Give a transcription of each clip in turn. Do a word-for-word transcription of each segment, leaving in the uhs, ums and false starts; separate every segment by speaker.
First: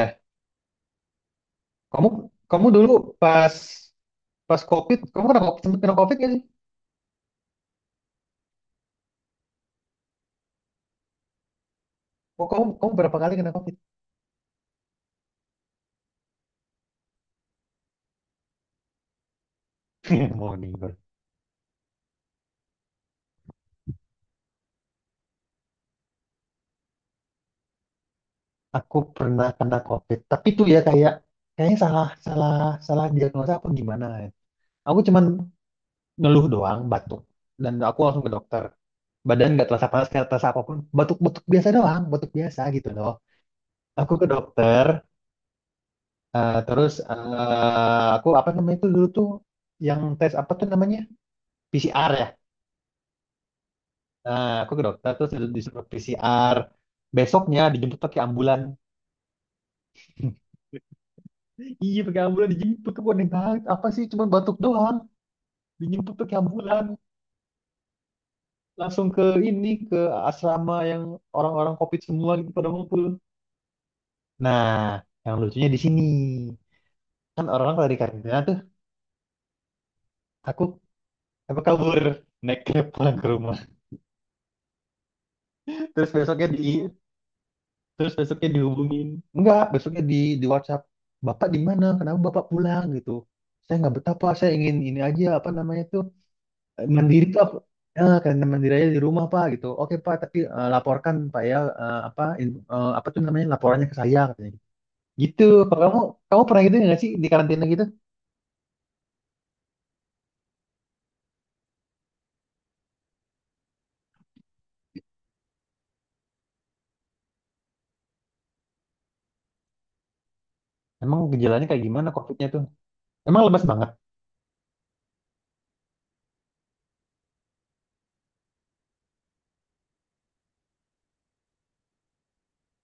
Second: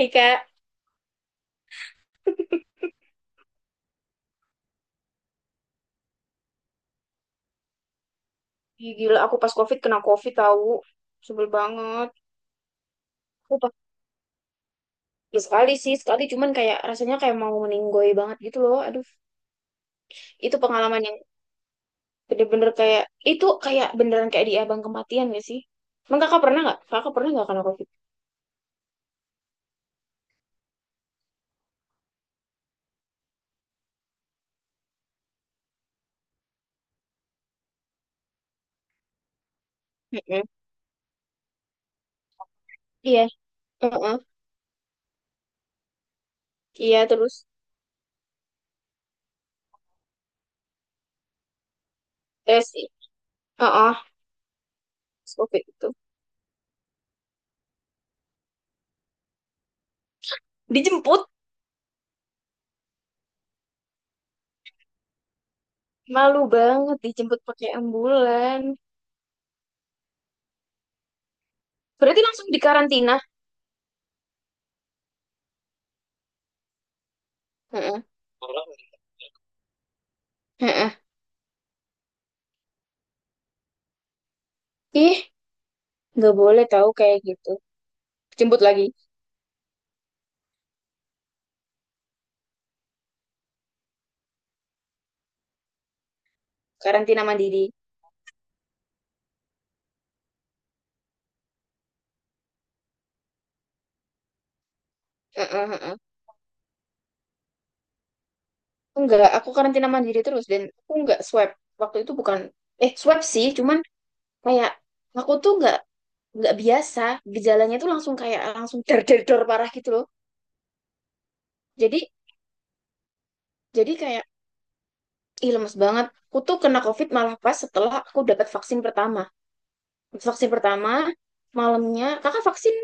Speaker 1: Ih, kayak
Speaker 2: kamu kamu dulu pas pas COVID, kamu kena COVID, sempet kena COVID gak sih?
Speaker 1: ih, gila aku pas COVID kena COVID tahu sebel banget.
Speaker 2: Oh, kamu kamu berapa kali kena
Speaker 1: Aku pas
Speaker 2: COVID?
Speaker 1: ya sekali sih sekali cuman kayak rasanya kayak mau meninggoy banget gitu loh. Aduh
Speaker 2: Mau
Speaker 1: itu
Speaker 2: nih, Bro.
Speaker 1: pengalaman yang bener-bener kayak itu kayak beneran kayak di abang kematian gak sih? Emang kakak pernah nggak? Kakak pernah nggak kena COVID?
Speaker 2: Aku pernah kena COVID, tapi tuh ya kayak kayaknya salah salah salah diagnosa apa gimana ya. Aku cuman ngeluh doang, batuk, dan aku langsung ke dokter. Badan nggak terasa panas, nggak
Speaker 1: Mm-mm.
Speaker 2: terasa apapun, batuk-batuk biasa doang, batuk biasa gitu loh.
Speaker 1: Iya.
Speaker 2: Aku
Speaker 1: Heeh.
Speaker 2: ke dokter, eh, terus
Speaker 1: Iya terus
Speaker 2: eh, aku apa namanya itu dulu tuh yang tes apa tuh namanya? P C R ya.
Speaker 1: tes. Heeh.
Speaker 2: Nah, aku ke dokter terus
Speaker 1: Pas COVID
Speaker 2: disuruh
Speaker 1: itu
Speaker 2: P C R. Besoknya dijemput pakai ambulan.
Speaker 1: dijemput,
Speaker 2: Iya pakai ambulan dijemput ke Boneng banget. Apa sih cuma batuk doang. Dijemput pakai
Speaker 1: malu
Speaker 2: ambulan.
Speaker 1: banget dijemput pakai ambulan.
Speaker 2: Langsung ke ini ke asrama yang orang-orang COVID
Speaker 1: Berarti
Speaker 2: semua
Speaker 1: langsung
Speaker 2: gitu pada ngumpul.
Speaker 1: dikarantina.
Speaker 2: Nah, yang lucunya di sini. Kan orang-orang kalau di
Speaker 1: Heeh.
Speaker 2: karantina tuh aku
Speaker 1: Heeh.
Speaker 2: apa kabur naik cab pulang ke rumah.
Speaker 1: Ih,
Speaker 2: Terus
Speaker 1: nggak
Speaker 2: besoknya di
Speaker 1: boleh tahu kayak gitu.
Speaker 2: Terus besoknya
Speaker 1: Jemput lagi.
Speaker 2: dihubungin. Enggak, besoknya di di WhatsApp. Bapak di mana? Kenapa Bapak pulang gitu? Saya nggak betah Pak, saya ingin ini aja apa namanya tuh eh, mandiri
Speaker 1: Karantina
Speaker 2: tuh apa?
Speaker 1: mandiri.
Speaker 2: Eh, karena mandiri aja di rumah Pak gitu. Oke Pak, tapi eh, laporkan Pak ya eh, apa in- eh, apa tuh namanya laporannya ke saya katanya. Gitu.
Speaker 1: Heeh,
Speaker 2: Kalau
Speaker 1: heeh.
Speaker 2: kamu kamu pernah gitu nggak sih di karantina gitu?
Speaker 1: Enggak, aku karantina mandiri terus dan aku enggak swab. Waktu itu bukan eh swab sih, cuman kayak aku tuh enggak enggak biasa, gejalanya tuh langsung kayak langsung der der dor parah gitu loh.
Speaker 2: Emang gejalanya kayak gimana
Speaker 1: Jadi
Speaker 2: COVID-nya tuh? Emang lemas banget?
Speaker 1: jadi kayak ih lemes banget. Aku tuh kena COVID malah pas setelah aku dapat vaksin pertama. Vaksin pertama malamnya kakak vaksin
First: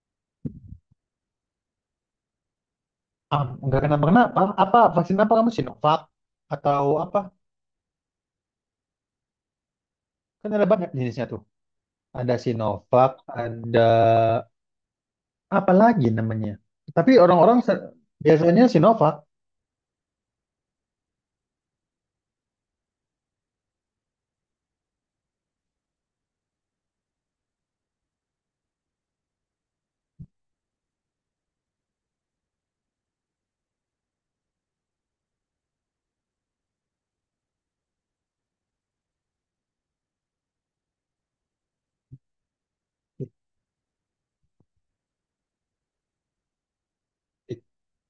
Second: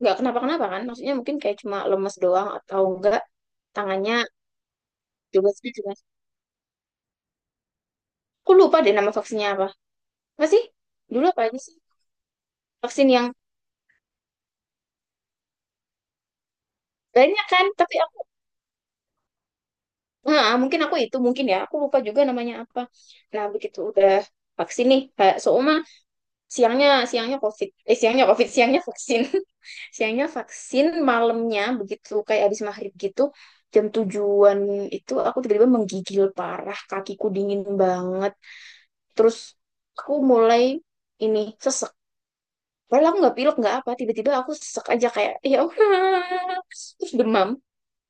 Speaker 1: nggak kenapa-kenapa kan? Maksudnya mungkin kayak cuma lemes doang atau enggak
Speaker 2: Ah, nggak
Speaker 1: tangannya
Speaker 2: kenapa-kenapa? Apa vaksin apa
Speaker 1: juga
Speaker 2: kamu
Speaker 1: sih juga.
Speaker 2: Sinovac atau apa?
Speaker 1: Aku lupa deh nama vaksinnya apa. Apa
Speaker 2: Kan
Speaker 1: sih?
Speaker 2: ada banyak jenisnya
Speaker 1: Dulu
Speaker 2: tuh.
Speaker 1: apa aja sih?
Speaker 2: Ada Sinovac,
Speaker 1: Vaksin yang
Speaker 2: ada apalagi namanya. Tapi
Speaker 1: banyak
Speaker 2: orang-orang
Speaker 1: kan
Speaker 2: se-
Speaker 1: tapi aku
Speaker 2: biasanya Sinovac
Speaker 1: nah, mungkin aku itu mungkin ya aku lupa juga namanya apa, nah begitu udah vaksin nih kayak Souma, siangnya siangnya covid eh siangnya covid siangnya vaksin siangnya vaksin malamnya begitu kayak habis maghrib gitu, jam tujuan itu aku tiba-tiba menggigil parah, kakiku dingin banget, terus aku mulai ini sesek padahal aku
Speaker 2: I-
Speaker 1: nggak pilek nggak apa, tiba-tiba aku sesek aja kayak ya Allah." Terus demam,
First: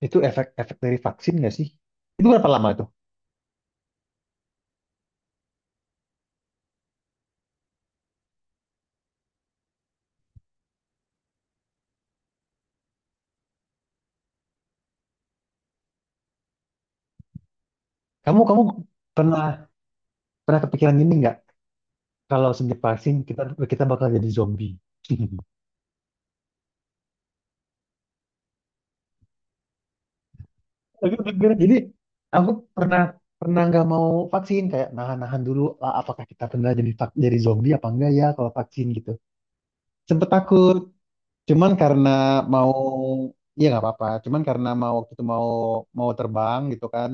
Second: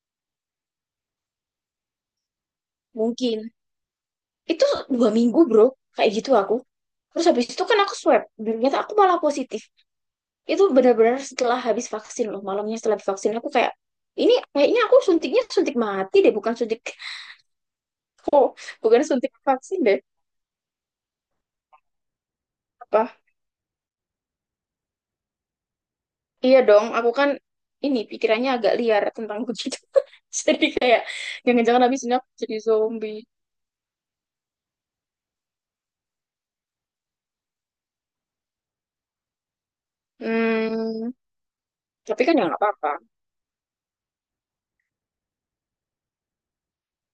Speaker 2: itu efek-efek dari vaksin nggak sih? Itu berapa lama itu?
Speaker 1: mungkin itu dua minggu bro kayak gitu aku, terus habis itu kan aku swab dan ternyata aku malah positif. Itu benar-benar setelah habis vaksin loh, malamnya setelah vaksin aku kayak ini kayaknya aku suntiknya suntik mati deh bukan suntik.
Speaker 2: Kamu
Speaker 1: Oh
Speaker 2: kamu
Speaker 1: bukan suntik
Speaker 2: pernah
Speaker 1: vaksin deh.
Speaker 2: pernah kepikiran gini nggak? Kalau sejak
Speaker 1: Apa
Speaker 2: vaksin kita kita bakal jadi zombie.
Speaker 1: iya dong, aku kan ini pikirannya agak liar tentang begitu. Jadi kayak
Speaker 2: Aku pikir, jadi
Speaker 1: jangan-jangan habis ini aku
Speaker 2: aku
Speaker 1: jadi
Speaker 2: pernah
Speaker 1: zombie.
Speaker 2: pernah nggak mau vaksin kayak nahan-nahan dulu ah, apakah kita benar jadi vak- jadi zombie apa enggak ya kalau vaksin gitu. Sempet takut.
Speaker 1: Hmm,
Speaker 2: Cuman karena
Speaker 1: tapi kan ya nggak
Speaker 2: mau
Speaker 1: apa-apa.
Speaker 2: iya nggak apa-apa. Cuman karena mau waktu itu mau mau terbang gitu kan.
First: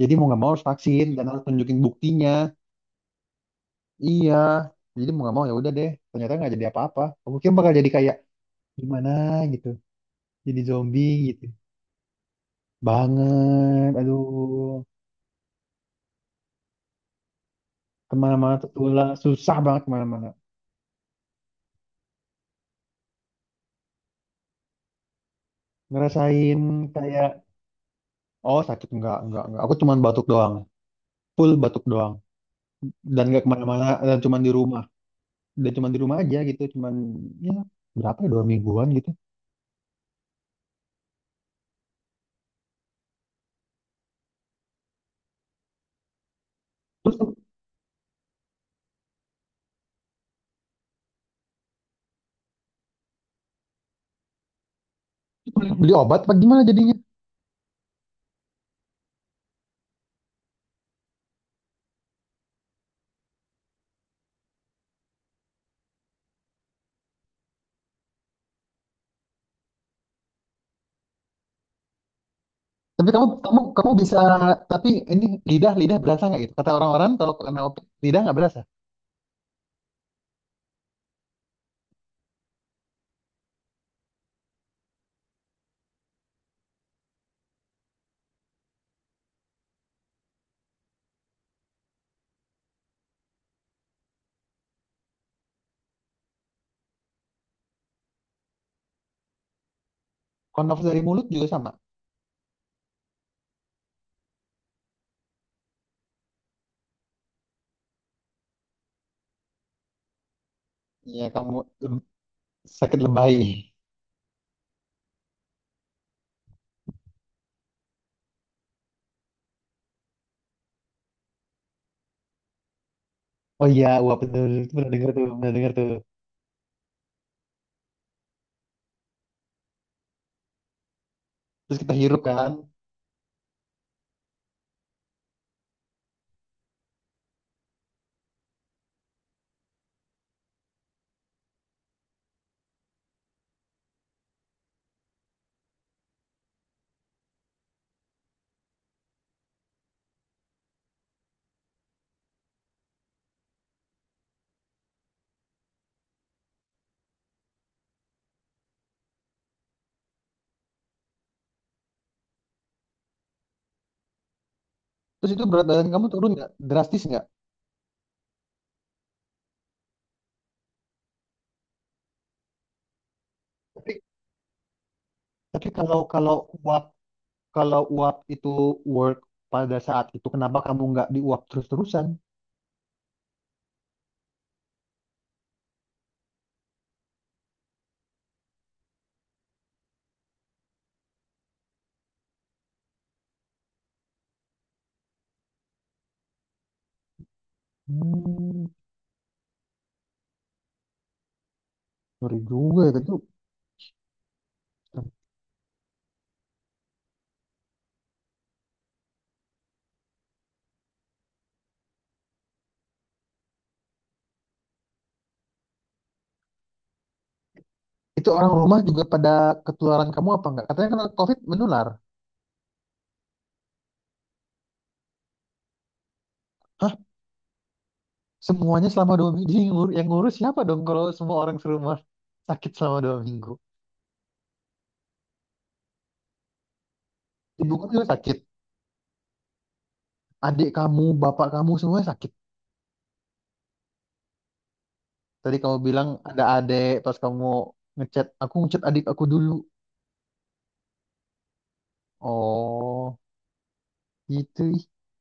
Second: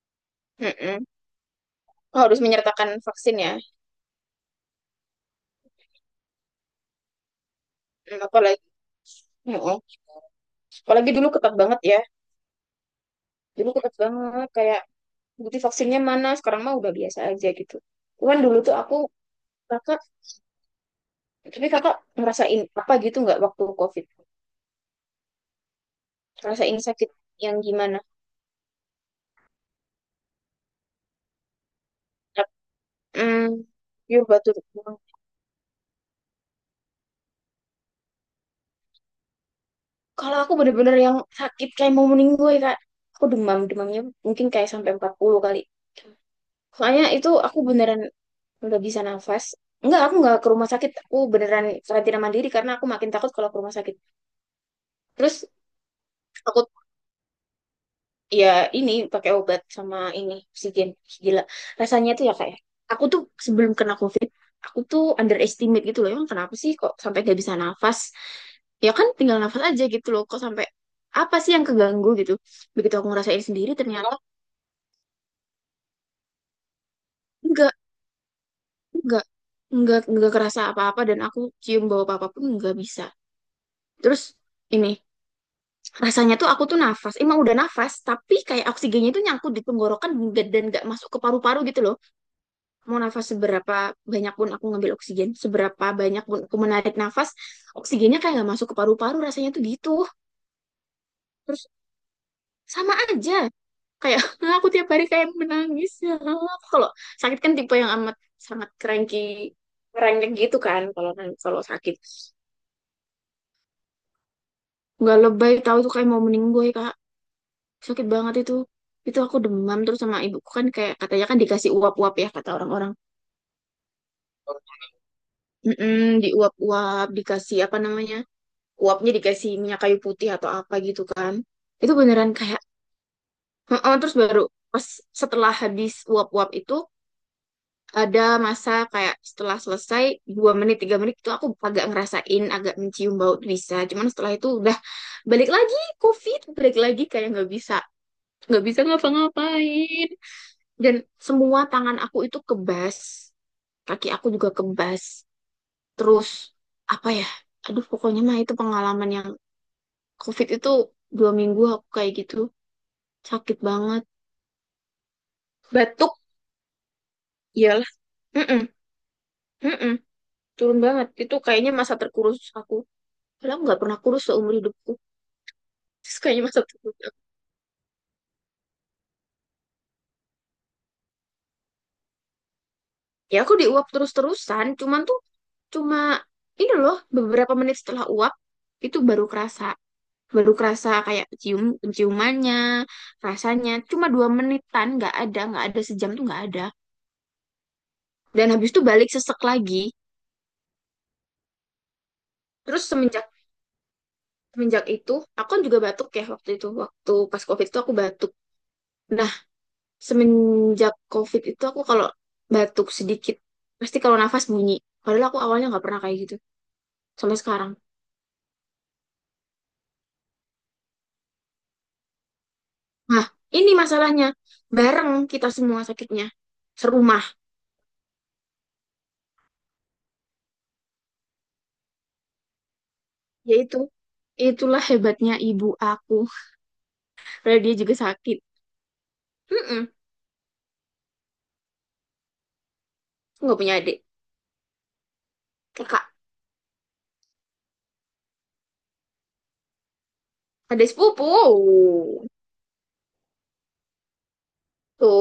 Speaker 2: Jadi mau nggak mau harus vaksin
Speaker 1: Mm-mm.
Speaker 2: dan harus tunjukin buktinya.
Speaker 1: Harus menyertakan vaksin ya.
Speaker 2: Iya. Jadi mau nggak mau ya udah deh. Ternyata nggak jadi apa-apa. Aku kira bakal jadi kayak
Speaker 1: Hmm, apalagi.
Speaker 2: gimana gitu.
Speaker 1: Mm-mm.
Speaker 2: Jadi zombie
Speaker 1: Apalagi dulu
Speaker 2: gitu.
Speaker 1: ketat banget ya, dulu
Speaker 2: Banget.
Speaker 1: ketat banget kayak
Speaker 2: Aduh.
Speaker 1: bukti vaksinnya mana, sekarang mah udah biasa aja gitu, cuman dulu
Speaker 2: Kemana-mana
Speaker 1: tuh aku
Speaker 2: tertular. Susah banget
Speaker 1: kakak,
Speaker 2: kemana-mana.
Speaker 1: tapi kakak ngerasain apa gitu nggak waktu covid,
Speaker 2: Ngerasain
Speaker 1: ngerasain sakit
Speaker 2: kayak
Speaker 1: yang gimana.
Speaker 2: oh sakit enggak enggak enggak. Aku cuman batuk doang. Full batuk doang. Dan nggak
Speaker 1: Hmm,
Speaker 2: kemana-mana dan
Speaker 1: pure
Speaker 2: cuman di
Speaker 1: batu
Speaker 2: rumah.
Speaker 1: doang.
Speaker 2: Udah cuman di rumah aja gitu cuman ya berapa ya dua mingguan gitu
Speaker 1: Kalau aku bener-bener yang sakit kayak mau meninggal kak, aku demam, demamnya mungkin kayak sampai empat puluh kali. Soalnya
Speaker 2: terus
Speaker 1: itu aku beneran nggak bisa nafas. Enggak, aku nggak ke rumah sakit. Aku beneran karantina mandiri karena aku makin takut kalau ke rumah sakit. Terus
Speaker 2: beli obat apa gimana
Speaker 1: aku
Speaker 2: jadinya
Speaker 1: ya ini pakai obat sama ini oksigen. Gila rasanya tuh ya kayak, aku tuh sebelum kena COVID aku tuh underestimate gitu loh, emang kenapa sih kok sampai gak bisa nafas, ya kan tinggal nafas aja gitu loh kok sampai apa sih yang keganggu gitu. Begitu aku
Speaker 2: tapi kamu
Speaker 1: ngerasain
Speaker 2: kamu
Speaker 1: sendiri
Speaker 2: kamu
Speaker 1: ternyata
Speaker 2: bisa tapi ini lidah lidah berasa nggak gitu kata orang-orang kalau kena
Speaker 1: enggak
Speaker 2: opik lidah nggak berasa
Speaker 1: enggak enggak enggak kerasa apa-apa, dan aku cium bau apa-apa pun enggak bisa. Terus ini rasanya tuh aku tuh nafas, emang udah nafas tapi kayak oksigennya itu nyangkut di tenggorokan, dan dan nggak masuk ke paru-paru gitu loh. Mau nafas seberapa banyak pun aku ngambil oksigen, seberapa banyak pun aku menarik nafas, oksigennya kayak nggak masuk ke paru-paru rasanya tuh gitu.
Speaker 2: kalau nafas dari mulut juga
Speaker 1: Terus
Speaker 2: sama
Speaker 1: sama aja. Kayak aku tiap hari kayak menangis. Aku kalau sakit kan tipe yang amat sangat cranky, cranky gitu kan kalau
Speaker 2: ya
Speaker 1: kan,
Speaker 2: kamu
Speaker 1: kalau sakit.
Speaker 2: lem- sakit lebay
Speaker 1: Gak lebay tahu tuh kayak mau meninggoy, Kak. Sakit banget itu. Itu aku demam terus, sama ibuku kan kayak katanya kan dikasih uap-uap ya kata orang-orang.
Speaker 2: oh iya wah bener. Itu pernah dengar tuh pernah dengar tuh
Speaker 1: Mm-mm, diuap-uap, dikasih apa namanya? Uapnya dikasih minyak kayu putih atau apa gitu kan.
Speaker 2: terus
Speaker 1: Itu
Speaker 2: kita hirup
Speaker 1: beneran
Speaker 2: kan
Speaker 1: kayak heeh, terus baru pas setelah habis uap-uap itu ada masa kayak setelah selesai dua menit tiga menit itu aku agak ngerasain agak mencium bau tuh bisa, cuman setelah itu udah balik lagi COVID, balik lagi kayak nggak bisa nggak bisa ngapa-ngapain. Dan semua tangan aku itu kebas, kaki aku juga kebas, terus apa ya, aduh pokoknya mah itu pengalaman yang COVID itu dua minggu aku kayak gitu, sakit banget,
Speaker 2: terus itu berat badan kamu
Speaker 1: batuk.
Speaker 2: turun nggak drastis nggak
Speaker 1: Iyalah. Mm, turun banget itu, kayaknya masa terkurus aku, padahal nggak pernah
Speaker 2: tapi
Speaker 1: kurus seumur hidupku,
Speaker 2: tapi kalau
Speaker 1: terus
Speaker 2: kalau
Speaker 1: kayaknya masa
Speaker 2: uap
Speaker 1: terkurus aku.
Speaker 2: kalau uap itu work pada saat itu kenapa kamu nggak diuap terus-terusan.
Speaker 1: Ya aku diuap terus-terusan cuman tuh cuma ini loh beberapa menit setelah uap itu baru kerasa, baru kerasa kayak cium, ciumannya rasanya cuma dua menitan, nggak ada nggak ada sejam tuh nggak ada, dan
Speaker 2: Hmm.
Speaker 1: habis itu balik sesek lagi.
Speaker 2: Ngeri juga
Speaker 1: Terus
Speaker 2: ya itu.
Speaker 1: semenjak semenjak itu aku kan juga batuk ya waktu itu, waktu pas covid itu aku batuk. Nah, semenjak covid itu aku kalau batuk sedikit pasti kalau nafas bunyi, padahal aku awalnya nggak pernah kayak gitu sampai sekarang.
Speaker 2: Itu orang rumah juga pada ketularan kamu apa enggak? Katanya kena COVID menular.
Speaker 1: Nah, ini masalahnya, bareng kita semua sakitnya,
Speaker 2: Hah?
Speaker 1: serumah.
Speaker 2: Semuanya selama dua minggu. Jadi yang ngur- yang ngurus siapa dong kalau semua orang serumah sakit selama dua minggu?
Speaker 1: Yaitu itulah hebatnya ibu aku, padahal dia
Speaker 2: Ibuku
Speaker 1: juga
Speaker 2: juga sakit.
Speaker 1: sakit. Mm-mm.
Speaker 2: Adik kamu, bapak kamu semuanya sakit.
Speaker 1: Aku nggak punya adik
Speaker 2: Tadi kamu
Speaker 1: kakak,
Speaker 2: bilang ada adik pas kamu ngechat. Aku ngechat adik aku dulu.
Speaker 1: adik sepupu
Speaker 2: Oh, gitu. Ih.
Speaker 1: tuh.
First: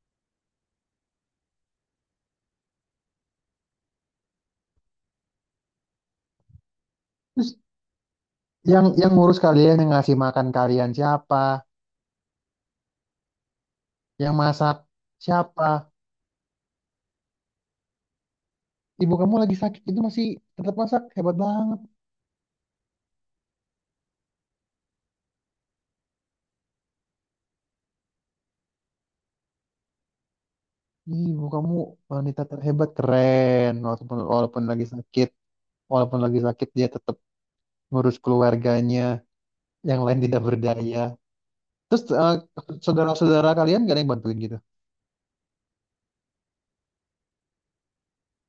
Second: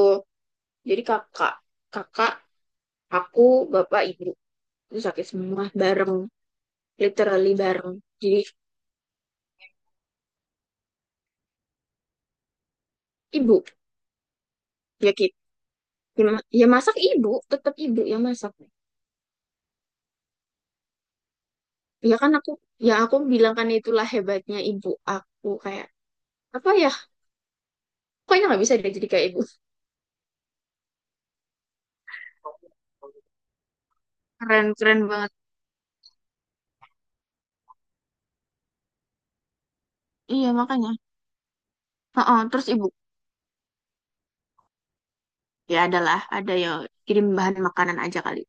Speaker 1: Jadi kakak kakak aku, bapak ibu itu sakit semua bareng, literally
Speaker 2: Terus
Speaker 1: bareng. Jadi
Speaker 2: yang yang ngurus kalian, yang ngasih makan kalian siapa?
Speaker 1: ibu,
Speaker 2: Yang masak
Speaker 1: ya kita,
Speaker 2: siapa?
Speaker 1: ya masak ibu, tetap ibu yang masak.
Speaker 2: Ibu kamu lagi sakit itu masih tetap masak. Hebat banget.
Speaker 1: Ya kan aku, ya aku bilang kan itulah hebatnya ibu aku, kayak apa ya, pokoknya nggak bisa dia jadi kayak ibu.
Speaker 2: Ibu kamu wanita terhebat keren walaupun walaupun
Speaker 1: Keren,
Speaker 2: lagi
Speaker 1: keren
Speaker 2: sakit
Speaker 1: banget.
Speaker 2: walaupun lagi sakit dia tetap ngurus keluarganya yang lain tidak
Speaker 1: Iya makanya.
Speaker 2: berdaya terus eh,
Speaker 1: Heeh, terus ibu
Speaker 2: saudara-saudara kalian gak ada yang bantuin gitu.
Speaker 1: ya adalah ada ya, kirim bahan makanan aja kali,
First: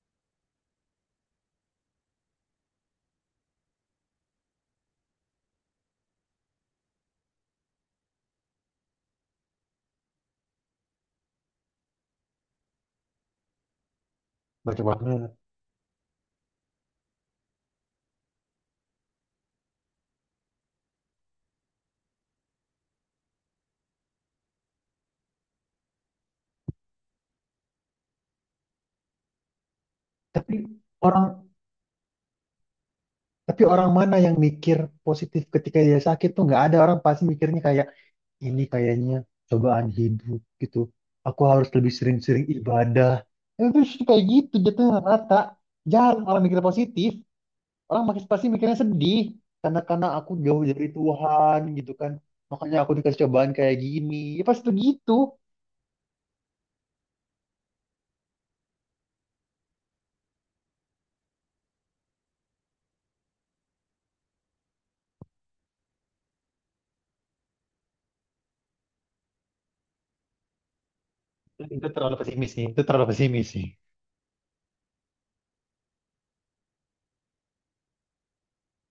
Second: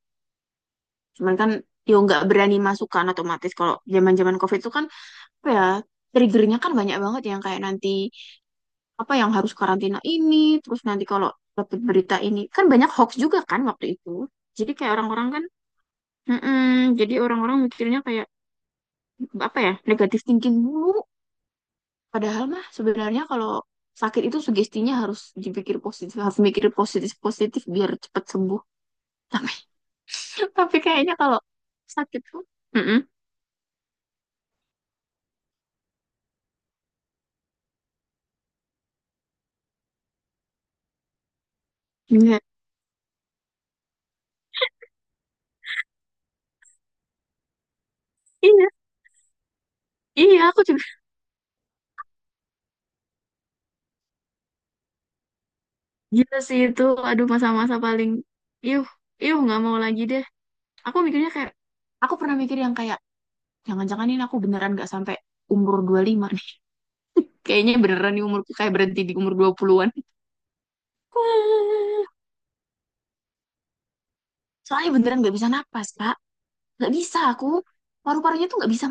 Speaker 1: cuman kan ya nggak berani masukkan, otomatis kalau zaman zaman covid itu kan apa ya, triggernya kan banyak banget yang kayak nanti apa yang harus karantina ini, terus nanti kalau dapat berita ini, kan banyak hoax juga kan waktu itu. Jadi
Speaker 2: Banyak
Speaker 1: kayak orang-orang
Speaker 2: banget.
Speaker 1: kan, mm-mm, jadi orang-orang mikirnya kayak apa ya, negatif thinking dulu. Padahal mah sebenarnya kalau sakit itu sugestinya harus dipikir positif, harus mikir positif-positif biar cepat sembuh. Tapi,
Speaker 2: Tapi
Speaker 1: tapi kayaknya
Speaker 2: orang
Speaker 1: kalau sakit tuh, mm-mm,
Speaker 2: tapi orang mana yang mikir positif ketika dia sakit tuh nggak ada orang pasti mikirnya kayak ini kayaknya cobaan hidup gitu. Aku harus lebih
Speaker 1: iya,
Speaker 2: sering-sering ibadah. Itu kayak gitu jatuhnya rata jarang orang mikir positif orang makin pasti
Speaker 1: iya,
Speaker 2: mikirnya sedih karena karena aku
Speaker 1: iya, aku
Speaker 2: jauh
Speaker 1: juga.
Speaker 2: dari Tuhan gitu kan makanya aku dikasih cobaan kayak gini ya pasti begitu
Speaker 1: Gila sih itu, aduh masa-masa paling, yuh, yuh nggak mau lagi deh. Aku mikirnya kayak aku pernah mikir yang kayak jangan-jangan ini aku beneran gak sampai umur dua puluh lima nih. Kayaknya beneran di umur kayak berhenti di umur dua an.
Speaker 2: itu terlalu pesimis sih itu terlalu pesimis sih
Speaker 1: Soalnya beneran gak bisa napas, Kak. Gak bisa aku. Paru-parunya tuh gak bisa,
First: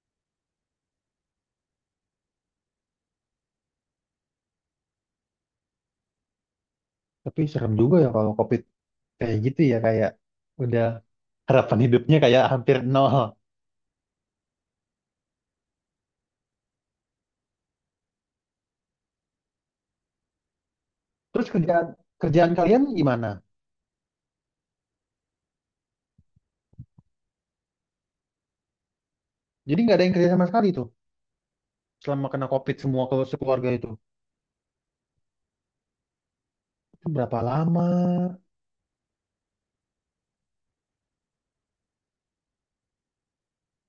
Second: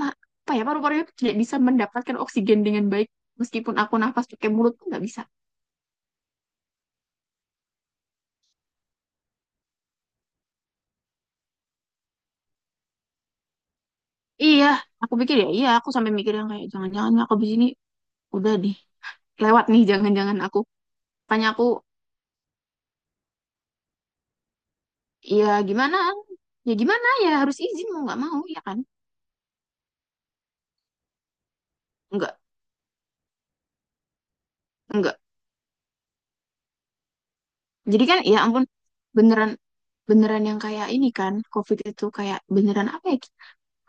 Speaker 1: apa ya, paru-parunya tuh tidak bisa mendapatkan oksigen dengan baik. Meskipun aku nafas pakai mulut tuh gak bisa.
Speaker 2: tapi serem juga ya kalau COVID kayak gitu ya kayak udah harapan hidupnya kayak hampir nol
Speaker 1: Iya, aku pikir ya, iya aku sampai mikir yang kayak, jangan-jangan aku di sini udah deh. Lewat nih, jangan-jangan aku. Tanya
Speaker 2: terus
Speaker 1: aku,
Speaker 2: kerjaan kerjaan kalian gimana
Speaker 1: ya gimana? Ya gimana ya, harus izin mau gak mau, ya kan?
Speaker 2: jadi nggak ada yang kerja sama sekali tuh selama
Speaker 1: Enggak,
Speaker 2: kena COVID semua kalau sekeluarga itu.
Speaker 1: enggak.
Speaker 2: Itu berapa lama
Speaker 1: Jadi kan ya ampun, beneran beneran yang kayak ini kan COVID itu kayak beneran apa ya?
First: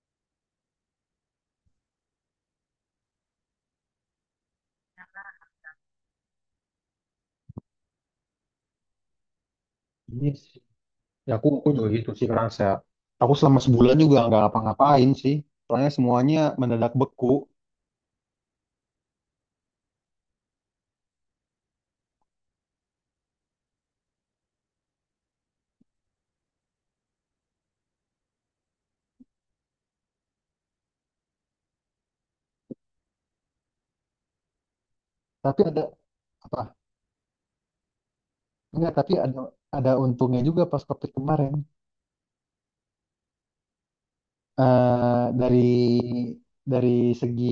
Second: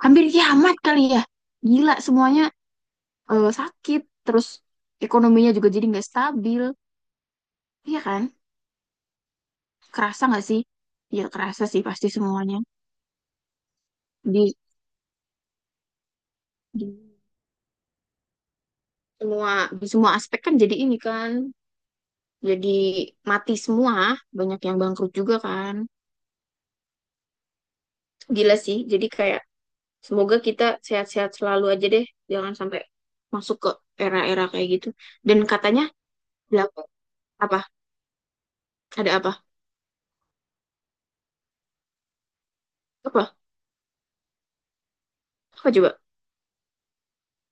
Speaker 1: Hampir kiamat kali ya. Gila semuanya eh, sakit, terus ekonominya juga jadi nggak stabil. Iya kan? Kerasa
Speaker 2: ini.
Speaker 1: nggak sih? Ya
Speaker 2: Ya aku
Speaker 1: kerasa
Speaker 2: aku
Speaker 1: sih
Speaker 2: juga
Speaker 1: pasti
Speaker 2: gitu sih
Speaker 1: semuanya.
Speaker 2: kerasa. Aku selama sebulan juga nggak
Speaker 1: Di,
Speaker 2: ngapa-ngapain sih. Soalnya semuanya
Speaker 1: di
Speaker 2: mendadak beku.
Speaker 1: semua, di semua aspek kan jadi ini kan jadi mati semua, banyak yang bangkrut juga kan. Gila sih. Jadi kayak semoga kita sehat-sehat selalu aja deh. Jangan sampai masuk ke era-era kayak gitu. Dan
Speaker 2: Tapi ada
Speaker 1: katanya,
Speaker 2: apa?
Speaker 1: belakang apa?
Speaker 2: Enggak, tapi
Speaker 1: Ada
Speaker 2: ada
Speaker 1: apa?
Speaker 2: ada untungnya juga pas COVID kemarin.
Speaker 1: Apa?
Speaker 2: Eh dari
Speaker 1: Apa coba?
Speaker 2: dari segi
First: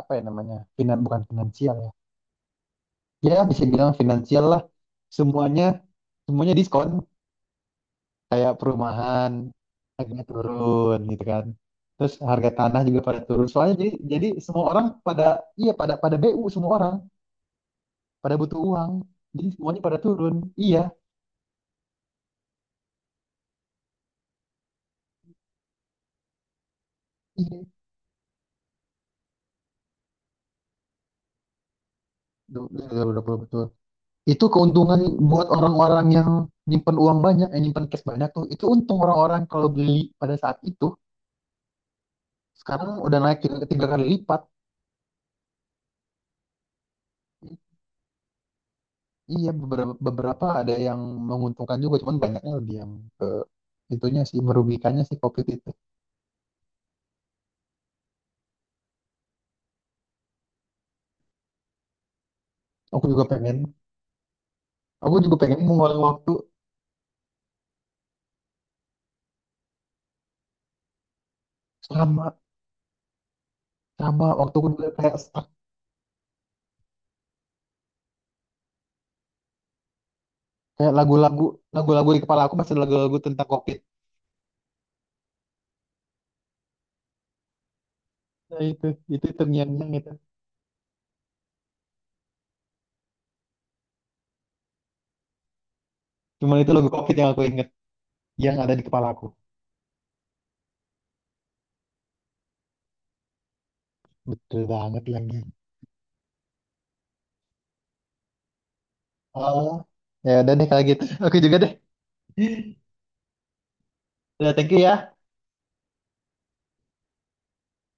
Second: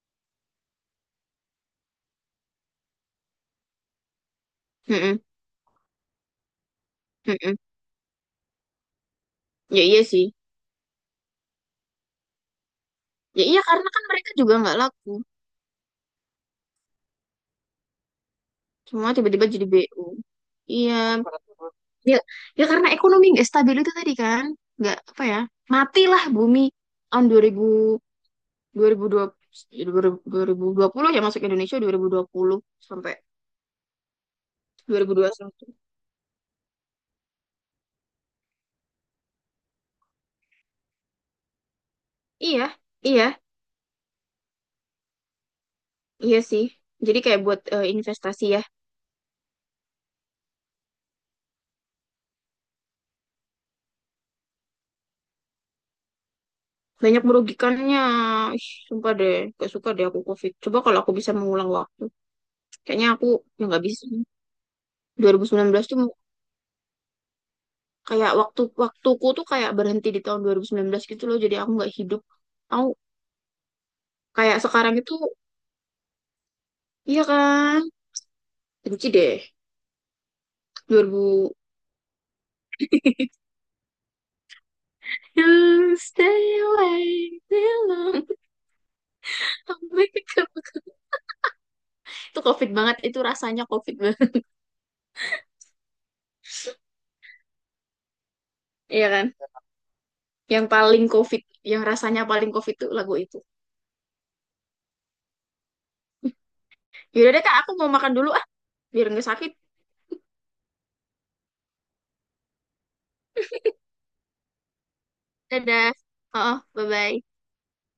Speaker 2: apa ya namanya? Finan bukan finansial ya. Ya bisa bilang finansial lah.
Speaker 1: Mm-mm.
Speaker 2: Semuanya semuanya diskon.
Speaker 1: Mm-mm.
Speaker 2: Kayak perumahan
Speaker 1: Ya iya
Speaker 2: harganya
Speaker 1: sih.
Speaker 2: turun gitu kan. Terus harga tanah juga pada
Speaker 1: Ya
Speaker 2: turun.
Speaker 1: iya
Speaker 2: Soalnya
Speaker 1: karena
Speaker 2: jadi
Speaker 1: kan
Speaker 2: jadi
Speaker 1: mereka juga
Speaker 2: semua
Speaker 1: nggak
Speaker 2: orang
Speaker 1: laku.
Speaker 2: pada iya pada pada B U semua orang pada butuh uang
Speaker 1: Semua tiba-tiba
Speaker 2: jadi
Speaker 1: jadi
Speaker 2: semuanya pada
Speaker 1: B U.
Speaker 2: turun iya
Speaker 1: Iya. Ya, ya karena ekonomi nggak stabil itu tadi kan. Nggak apa ya. Matilah bumi tahun dua
Speaker 2: iya.
Speaker 1: ribu, dua ribu dua puluh, dua ribu ribu ribu dua puluh ya, masuk Indonesia dua dua ribu dua puluh
Speaker 2: Duh, duh, duh,
Speaker 1: sampai
Speaker 2: duh, duh, betul itu
Speaker 1: dua dua
Speaker 2: keuntungan
Speaker 1: ribu dua puluh
Speaker 2: buat
Speaker 1: satu.
Speaker 2: orang-orang yang nyimpen uang banyak yang nyimpen cash banyak tuh itu untung orang-orang kalau beli pada saat itu
Speaker 1: Iya,
Speaker 2: sekarang udah naik
Speaker 1: iya.
Speaker 2: tiga, tiga kali lipat
Speaker 1: Iya sih. Jadi kayak buat eh, investasi ya.
Speaker 2: iya beberapa beberapa ada yang menguntungkan juga cuman banyaknya lebih yang ke itunya sih merugikannya sih covid itu
Speaker 1: Banyak merugikannya. Ih, sumpah deh. Gak suka deh aku COVID. Coba kalau aku bisa mengulang waktu.
Speaker 2: aku
Speaker 1: Kayaknya
Speaker 2: juga
Speaker 1: aku
Speaker 2: pengen
Speaker 1: ya nggak bisa.
Speaker 2: aku juga pengen
Speaker 1: dua ribu sembilan belas tuh
Speaker 2: mengulang waktu
Speaker 1: kayak waktu waktuku tuh kayak berhenti di tahun dua ribu sembilan belas gitu loh. Jadi aku nggak hidup.
Speaker 2: selama
Speaker 1: Aku
Speaker 2: sama waktu
Speaker 1: kayak
Speaker 2: aku juga
Speaker 1: sekarang itu,
Speaker 2: kayak stuck
Speaker 1: iya kan? Benci deh.
Speaker 2: kayak
Speaker 1: dua ribu.
Speaker 2: lagu-lagu lagu-lagu di kepala aku masih lagu-lagu tentang covid.
Speaker 1: You stay away too long.
Speaker 2: Nah, itu itu
Speaker 1: Aku
Speaker 2: terngiang-ngiang itu.
Speaker 1: pikir- itu COVID banget. Itu rasanya COVID banget.
Speaker 2: Cuman itu logo COVID yang aku inget, yang ada di kepala
Speaker 1: Iya
Speaker 2: aku.
Speaker 1: kan? Yang paling COVID, yang rasanya paling COVID tuh lagu itu.
Speaker 2: Betul banget lagi.
Speaker 1: Yaudah deh kak, aku mau makan dulu ah, biar nggak sakit.
Speaker 2: Oh, ya udah deh kalau gitu. Oke juga deh. Udah, thank you ya.
Speaker 1: Dadah. Oh, bye-bye.